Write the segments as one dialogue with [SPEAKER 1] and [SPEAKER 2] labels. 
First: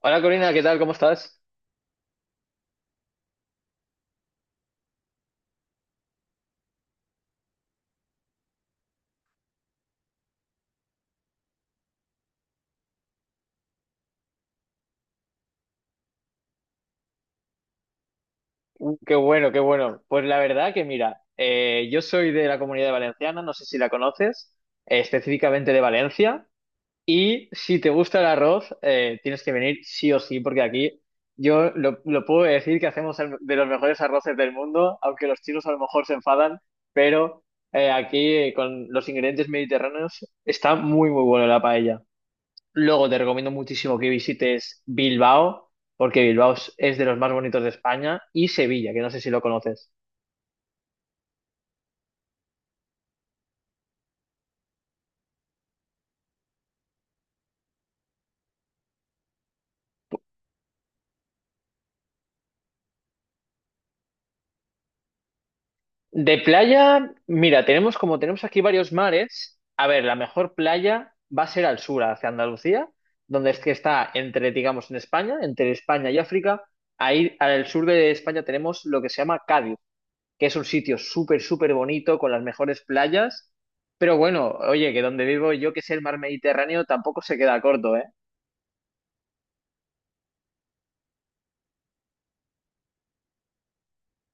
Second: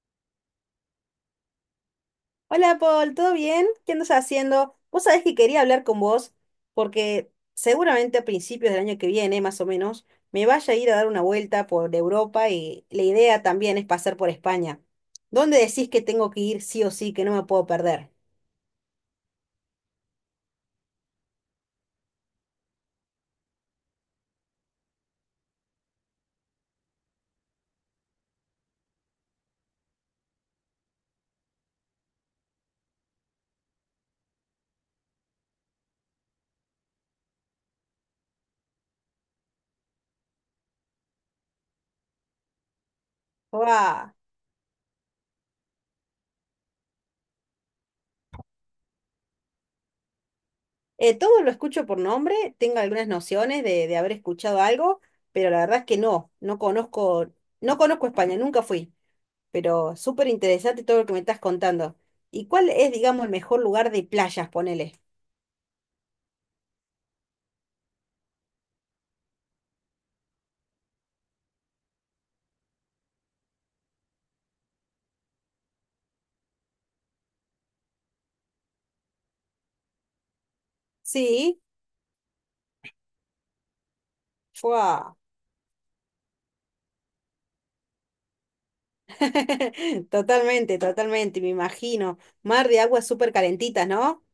[SPEAKER 1] Hola Corina, ¿qué tal? ¿Cómo estás?
[SPEAKER 2] Hola Paul, ¿todo bien? ¿Qué andas haciendo? Vos sabés que quería hablar con vos porque seguramente a principios del año que viene, más o menos, me vaya a ir a dar una vuelta por Europa y la idea también es pasar por España. ¿Dónde decís que tengo que ir sí o sí, que no me puedo perder?
[SPEAKER 1] Qué bueno, qué bueno. Pues la verdad que mira, yo soy de la Comunidad Valenciana, no sé si la conoces, específicamente de Valencia, y si te gusta el arroz, tienes que venir sí o sí, porque aquí yo lo puedo decir que hacemos el- de los mejores arroces del mundo, aunque los chinos a lo mejor se enfadan, pero aquí con los ingredientes mediterráneos está muy, muy bueno la paella. Luego te recomiendo muchísimo que
[SPEAKER 2] ¡Buah!
[SPEAKER 1] visites Bilbao, porque Bilbao es de los más bonitos de España, y Sevilla, que no sé si lo conoces.
[SPEAKER 2] Todo lo escucho por nombre, tengo algunas nociones de haber escuchado algo, pero la verdad es que no conozco, no conozco España, nunca fui. Pero súper interesante todo lo que me estás contando. ¿Y cuál es, digamos, el mejor lugar de playas, ponele?
[SPEAKER 1] De playa, mira, tenemos como tenemos aquí varios mares, a ver, la mejor playa va a ser al sur, hacia Andalucía, donde es que está entre, digamos, en España, entre España y África. Ahí al sur de España tenemos lo que se llama Cádiz, que es un sitio súper,
[SPEAKER 2] Sí,
[SPEAKER 1] súper bonito, con las mejores playas. Pero bueno, oye, que
[SPEAKER 2] ¡fua!
[SPEAKER 1] donde vivo yo, que es el mar Mediterráneo, tampoco se queda corto, ¿eh?
[SPEAKER 2] Totalmente, totalmente, me imagino. Mar de aguas súper calentitas, ¿no?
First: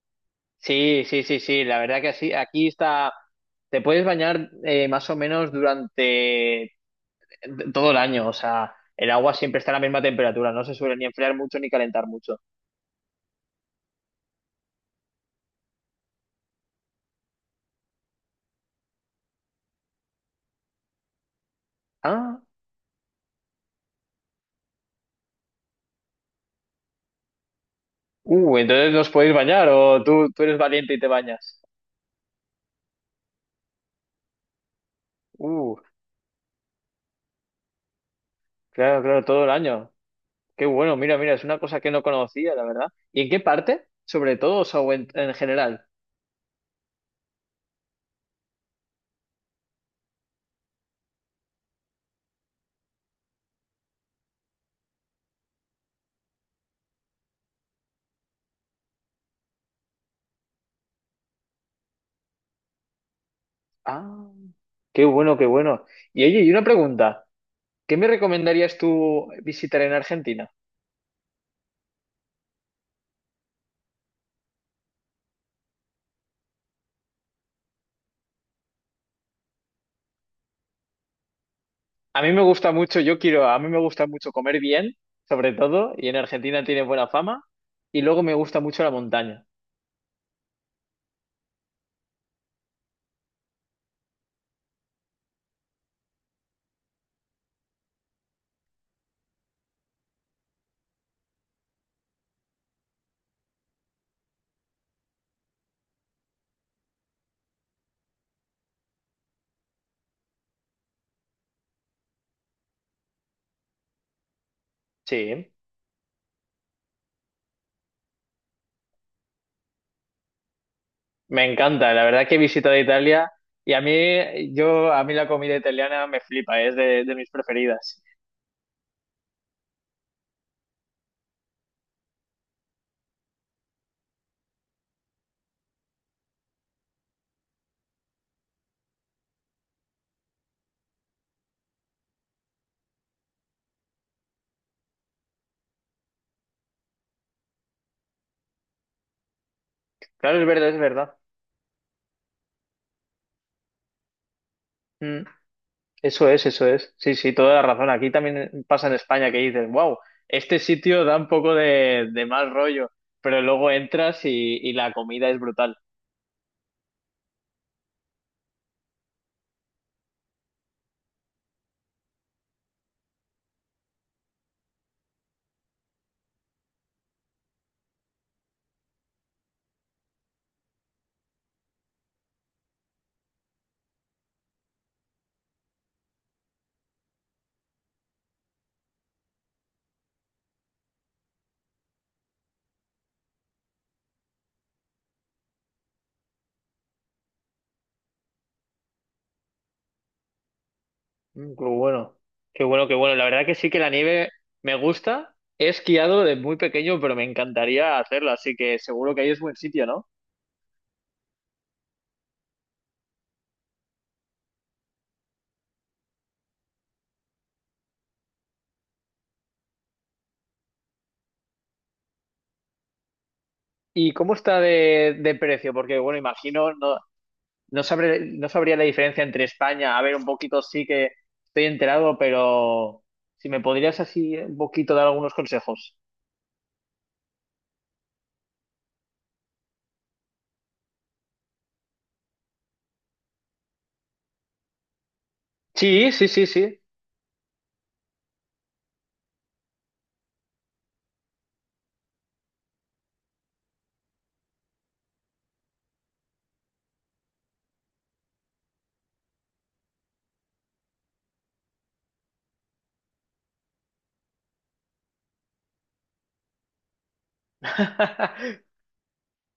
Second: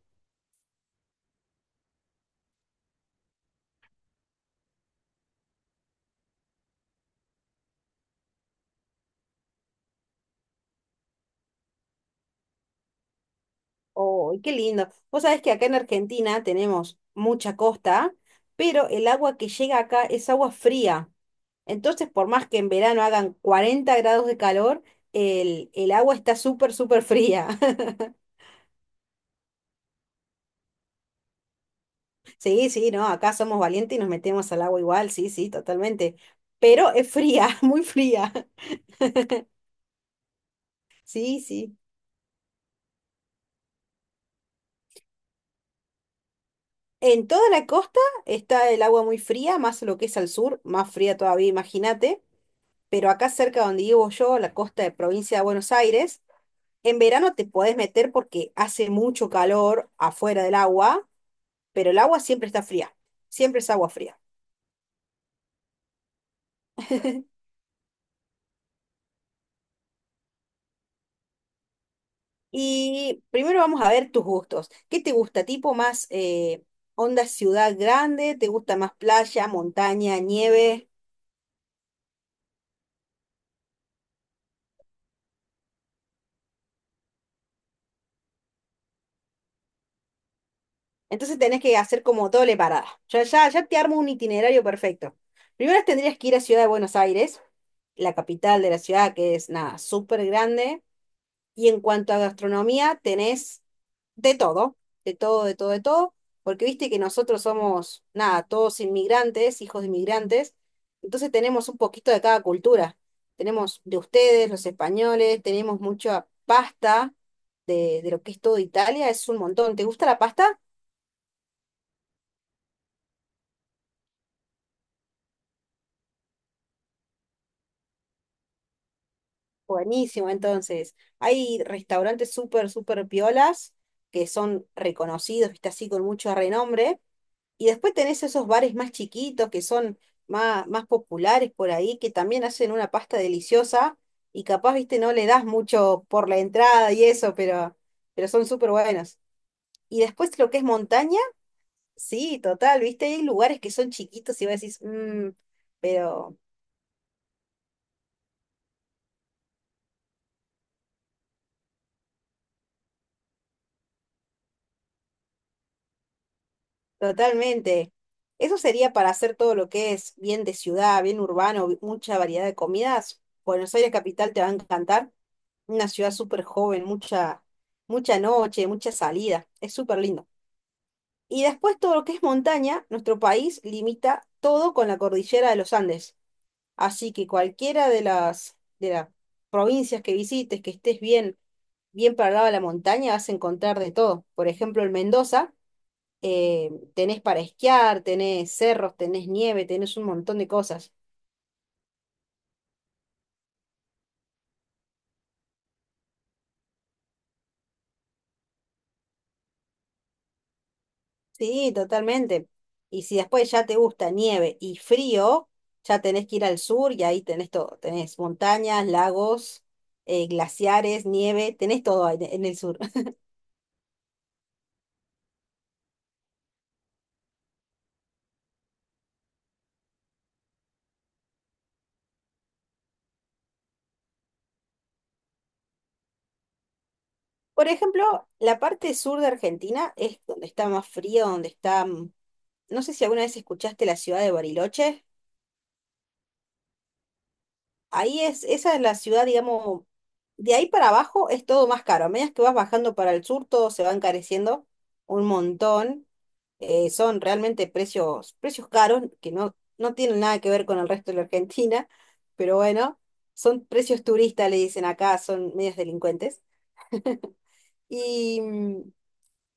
[SPEAKER 1] Sí, sí, sí, sí, la verdad que así, aquí está, te puedes bañar más o menos durante todo el año, o sea, el agua siempre está a la misma temperatura, no se suele ni enfriar mucho ni calentar mucho.
[SPEAKER 2] ¡Oh, qué lindo! Vos sabés que acá en Argentina tenemos mucha costa, pero el agua que llega acá es agua fría. Entonces, por
[SPEAKER 1] Ah,
[SPEAKER 2] más que en verano hagan 40 grados de calor, el agua está súper, súper fría.
[SPEAKER 1] entonces nos podéis bañar o tú eres valiente y te bañas.
[SPEAKER 2] Sí, sí, no, acá somos valientes y nos metemos al agua igual, sí, sí,
[SPEAKER 1] Uh,
[SPEAKER 2] totalmente. Pero es fría, muy fría.
[SPEAKER 1] claro, claro, todo el año. Qué bueno, mira, mira,
[SPEAKER 2] Sí,
[SPEAKER 1] es una
[SPEAKER 2] sí.
[SPEAKER 1] cosa que no conocía, la verdad. ¿Y en qué parte? Sobre todo, o sea, o en general.
[SPEAKER 2] En toda la costa está el agua muy fría, más lo que es al sur, más fría todavía, imagínate. Pero acá cerca donde vivo yo, la costa de provincia de Buenos Aires, en verano te podés meter porque hace mucho calor afuera del agua, pero el agua siempre está fría, siempre es agua fría.
[SPEAKER 1] Ah, qué bueno, qué bueno. Y oye, y una pregunta, ¿qué me recomendarías tú visitar en Argentina?
[SPEAKER 2] Y primero vamos a ver tus gustos. ¿Qué te gusta? ¿Tipo más onda ciudad grande? ¿Te gusta más playa, montaña, nieve?
[SPEAKER 1] A mí me gusta mucho, yo quiero, a mí me gusta mucho comer bien, sobre todo, y en Argentina tiene buena fama, y luego me gusta mucho la montaña.
[SPEAKER 2] Entonces tenés que hacer como doble parada. Ya te armo un itinerario perfecto. Primero tendrías que ir a Ciudad de Buenos Aires, la capital de la ciudad, que es nada, súper grande. Y en cuanto a gastronomía, tenés de todo, de todo, de todo, de todo, porque viste que nosotros somos, nada, todos inmigrantes, hijos de inmigrantes, entonces tenemos un poquito de cada cultura. Tenemos de ustedes, los españoles,
[SPEAKER 1] Sí,
[SPEAKER 2] tenemos mucha pasta de lo que es todo Italia, es un montón. ¿Te gusta la pasta?
[SPEAKER 1] me encanta, la verdad que he visitado Italia y a mí, yo, a mí la comida italiana me flipa, es de mis preferidas.
[SPEAKER 2] Buenísimo, entonces. Hay restaurantes súper, súper piolas que son reconocidos, viste así, con mucho renombre. Y después tenés esos bares más chiquitos que son más populares por ahí, que también hacen una pasta deliciosa y capaz, viste, no le das mucho por la entrada y eso, pero son súper buenos. Y después
[SPEAKER 1] Claro, es
[SPEAKER 2] lo que es
[SPEAKER 1] verdad, es verdad.
[SPEAKER 2] montaña, sí, total, viste, hay lugares que son chiquitos y vos decís,
[SPEAKER 1] Mm,
[SPEAKER 2] "Mm",
[SPEAKER 1] eso
[SPEAKER 2] pero
[SPEAKER 1] es, eso es. Sí, sí, toda la razón. Aquí también pasa en España que dices, wow, este sitio da un poco de mal rollo, pero luego entras y la comida es brutal.
[SPEAKER 2] totalmente. Eso sería para hacer todo lo que es bien de ciudad, bien urbano, mucha variedad de comidas. Buenos Aires capital te va a encantar. Una ciudad súper joven, mucha noche, mucha salida. Es súper lindo. Y después todo lo que es montaña, nuestro país limita todo con la cordillera de los Andes. Así que cualquiera de las provincias que visites, que estés bien, bien para el lado de la montaña, vas a encontrar de todo. Por ejemplo, en Mendoza, tenés para esquiar, tenés cerros, tenés nieve, tenés un montón de cosas.
[SPEAKER 1] Mm, qué bueno, qué bueno, qué bueno. La verdad que sí que la nieve me gusta. He esquiado de muy pequeño, pero me encantaría hacerlo, así que seguro que ahí es buen sitio, ¿no?
[SPEAKER 2] Sí, totalmente. Y si después ya te gusta nieve y frío, ya tenés que ir al sur y ahí tenés todo. Tenés montañas, lagos, glaciares, nieve, tenés todo en el sur.
[SPEAKER 1] ¿Y cómo está de precio? Porque, bueno, imagino, no, no sabré- no sabría la diferencia entre España. A ver, un poquito sí que estoy enterado, pero si me podrías así un poquito dar algunos consejos.
[SPEAKER 2] Por ejemplo, la parte sur de Argentina es donde está más frío, donde está... no sé si alguna vez escuchaste la ciudad de Bariloche.
[SPEAKER 1] Sí, sí, sí, sí.
[SPEAKER 2] Ahí es, esa es la ciudad, digamos, de ahí para abajo es todo más caro. A medida que vas bajando para el sur, todo se va encareciendo un montón. Son realmente precios, precios caros que no tienen nada que ver con el resto de la Argentina, pero bueno, son precios turistas, le dicen acá, son medios delincuentes. Y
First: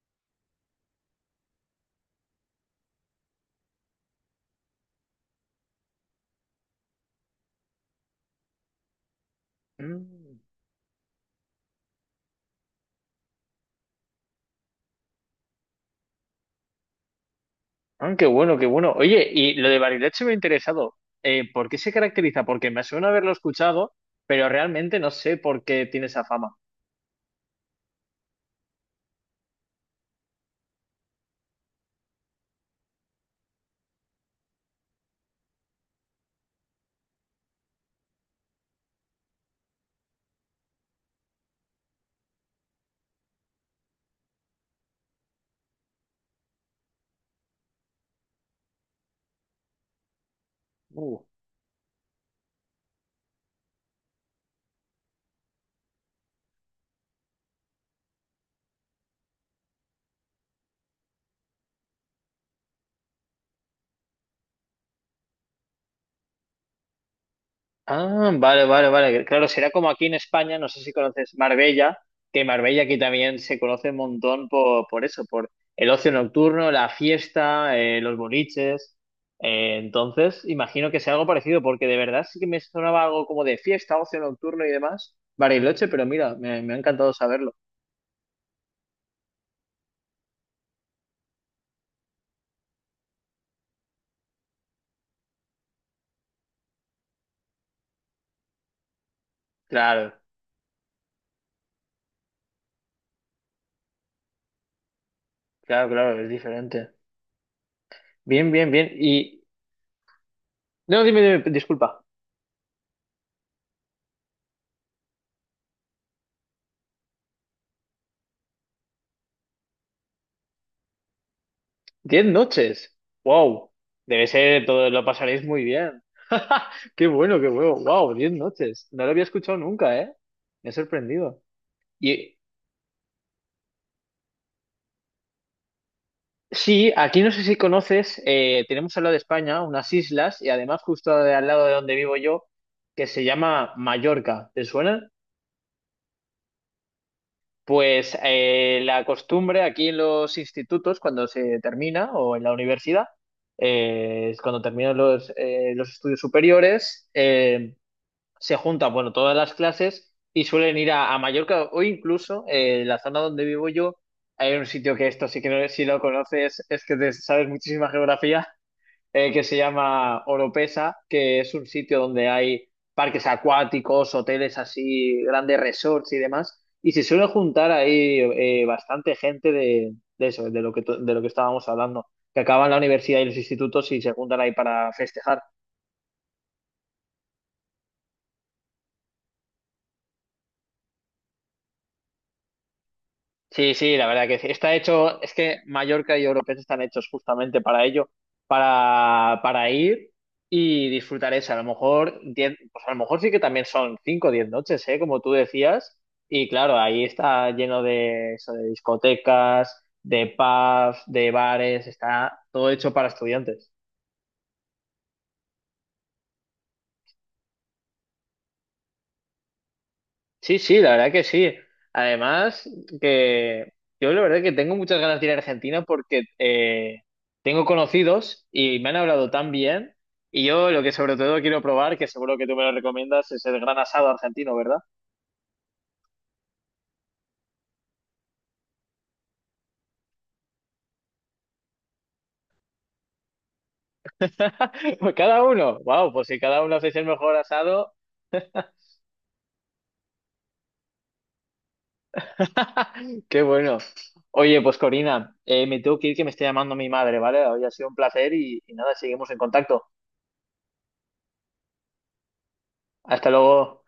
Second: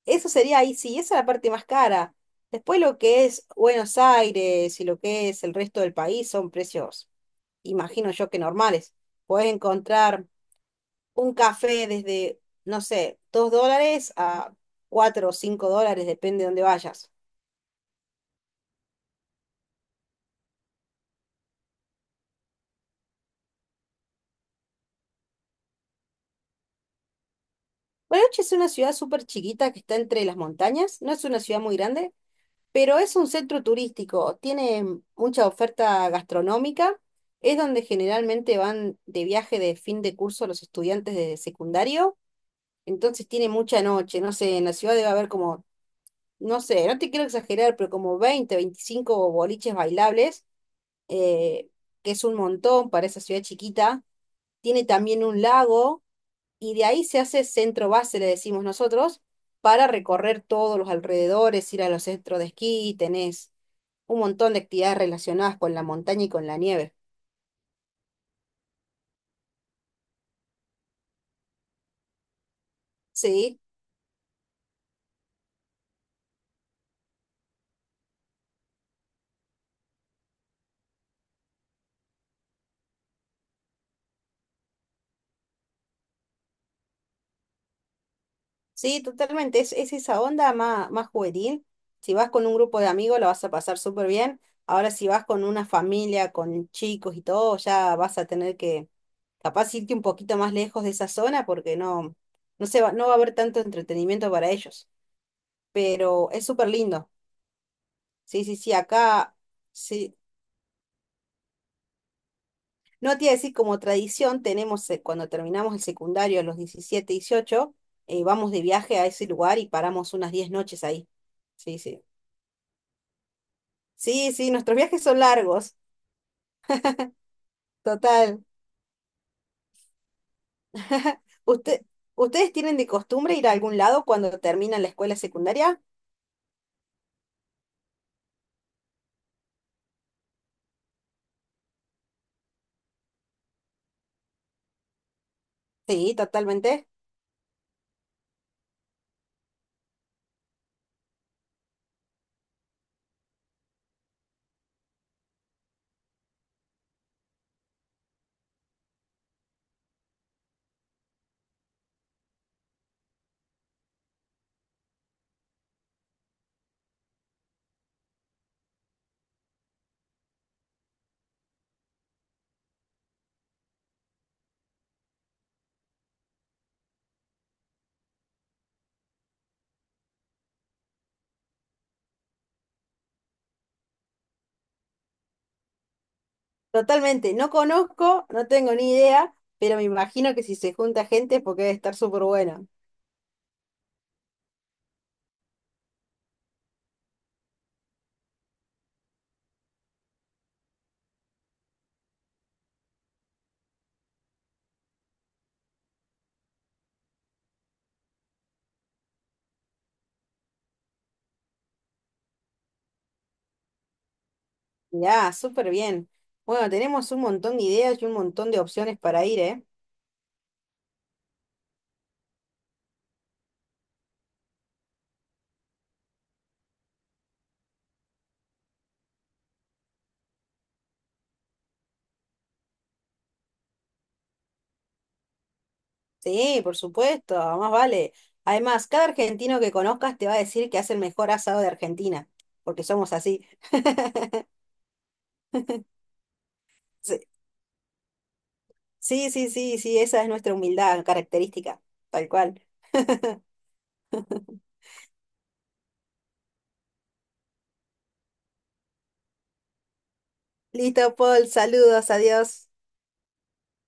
[SPEAKER 2] eso sería ahí, sí, esa es la parte más cara. Después lo que es Buenos Aires y lo que es el resto del país son precios imagino yo que normales. Podés encontrar
[SPEAKER 1] Mm.
[SPEAKER 2] un café desde, no sé, 2 dólares a 4 o 5 dólares, depende de dónde vayas.
[SPEAKER 1] Ah, qué bueno, qué bueno. Oye, y lo de Bariloche me ha interesado. ¿Por qué se caracteriza? Porque me suena haberlo escuchado, pero realmente no sé por qué tiene esa fama.
[SPEAKER 2] Bariloche es una ciudad súper chiquita que está entre las montañas, no es una ciudad muy grande, pero es un centro turístico, tiene mucha oferta gastronómica, es donde generalmente van de viaje de fin de curso los estudiantes de secundario, entonces tiene mucha noche, no sé, en la ciudad debe haber como no sé, no te quiero exagerar, pero como 20, 25 boliches bailables,
[SPEAKER 1] Uh,
[SPEAKER 2] eh, que es un montón para esa ciudad chiquita. Tiene también un lago y de ahí se hace centro base, le decimos nosotros, para recorrer todos los alrededores, ir a los centros de esquí, tenés un montón de actividades relacionadas con la montaña y con la nieve.
[SPEAKER 1] Ah, vale, vale, vale. Claro, será como aquí en España, no sé si conoces Marbella, que Marbella aquí también se
[SPEAKER 2] Sí.
[SPEAKER 1] conoce un montón por eso, por el ocio nocturno, la fiesta, los boliches. Entonces, imagino que sea algo parecido, porque de verdad sí que me sonaba algo como de fiesta, ocio nocturno y demás, Bariloche, pero mira, me ha encantado saberlo.
[SPEAKER 2] Sí, totalmente. Es esa onda más, más juvenil. Si vas con un grupo de amigos, lo vas a pasar súper bien. Ahora, si vas con una familia, con chicos y todo, ya vas a tener que, capaz, irte un
[SPEAKER 1] Claro.
[SPEAKER 2] poquito más lejos de esa zona porque no, no se va, no va a haber tanto entretenimiento para ellos.
[SPEAKER 1] Claro, claro, es
[SPEAKER 2] Pero es súper
[SPEAKER 1] diferente.
[SPEAKER 2] lindo. Sí,
[SPEAKER 1] Bien,
[SPEAKER 2] sí,
[SPEAKER 1] bien,
[SPEAKER 2] sí.
[SPEAKER 1] bien. Y.
[SPEAKER 2] Acá, sí.
[SPEAKER 1] No, dime, dime, disculpa.
[SPEAKER 2] No te iba a decir, como tradición, tenemos cuando terminamos el secundario a los 17, 18 vamos de viaje a ese lugar y paramos unas 10 noches ahí. Sí, sí.
[SPEAKER 1] Diez noches. Wow. Debe
[SPEAKER 2] Sí, sí,
[SPEAKER 1] ser,
[SPEAKER 2] nuestros
[SPEAKER 1] todo lo
[SPEAKER 2] viajes son
[SPEAKER 1] pasaréis muy
[SPEAKER 2] largos,
[SPEAKER 1] bien. Qué bueno, qué bueno. Wow, diez
[SPEAKER 2] total.
[SPEAKER 1] noches. No lo había escuchado nunca, ¿eh? Me ha sorprendido.
[SPEAKER 2] ¿Usted,
[SPEAKER 1] Y
[SPEAKER 2] ustedes tienen de costumbre ir a algún lado cuando terminan la escuela secundaria?
[SPEAKER 1] sí, aquí no sé si conoces, tenemos al lado de España unas islas y además justo de- al lado de donde vivo yo, que se llama Mallorca. ¿Te suena?
[SPEAKER 2] Sí, totalmente.
[SPEAKER 1] Pues la costumbre aquí en los institutos, cuando se termina, o en la universidad, es cuando terminan los estudios superiores, se juntan, bueno, todas las clases y suelen ir a Mallorca o incluso en la zona donde vivo yo, hay un sitio que esto sí que no, si lo conoces es que te sabes muchísima geografía, que se llama Oropesa, que es un sitio donde hay parques acuáticos, hoteles así, grandes resorts y demás. Y se suele juntar ahí bastante gente de eso, de lo que, to- de lo que estábamos hablando, que acaban la universidad y los institutos y se juntan ahí para festejar.
[SPEAKER 2] Totalmente. No conozco, no tengo ni idea, pero me imagino que si se junta gente es porque debe estar súper bueno.
[SPEAKER 1] Sí, sí, la verdad que sí. Está hecho, es que Mallorca y Europees están hechos justamente para ello, para ir y disfrutar eso. A lo mejor, 10 pues a lo mejor sí que también son 5 o 10 noches, ¿eh? Como tú decías. Y claro, ahí está lleno de eso, de discotecas, de pubs, de bares, está todo hecho para estudiantes.
[SPEAKER 2] Ya, súper bien. Bueno, tenemos un montón de ideas y un montón de opciones para ir, ¿eh?
[SPEAKER 1] Sí, sí, la verdad que sí. Además, que yo la verdad que tengo muchas ganas de ir a Argentina porque tengo conocidos y me han hablado tan bien. Y yo lo que sobre todo quiero probar, que seguro que tú me lo recomiendas, es el gran asado argentino, ¿verdad?
[SPEAKER 2] Sí, por supuesto, más vale. Además, cada argentino que conozcas te va a decir que hace el mejor asado de Argentina, porque somos así.
[SPEAKER 1] Pues cada uno. Wow, pues si cada uno hacéis el mejor asado,
[SPEAKER 2] Sí, sí, sí, sí, esa es nuestra humildad característica, tal cual.
[SPEAKER 1] qué bueno. Oye, pues Corina, me tengo que ir que me está llamando mi madre, ¿vale? Hoy ha sido un placer y nada, seguimos en contacto.
[SPEAKER 2] Listo, Paul, saludos, adiós.
[SPEAKER 1] Hasta luego.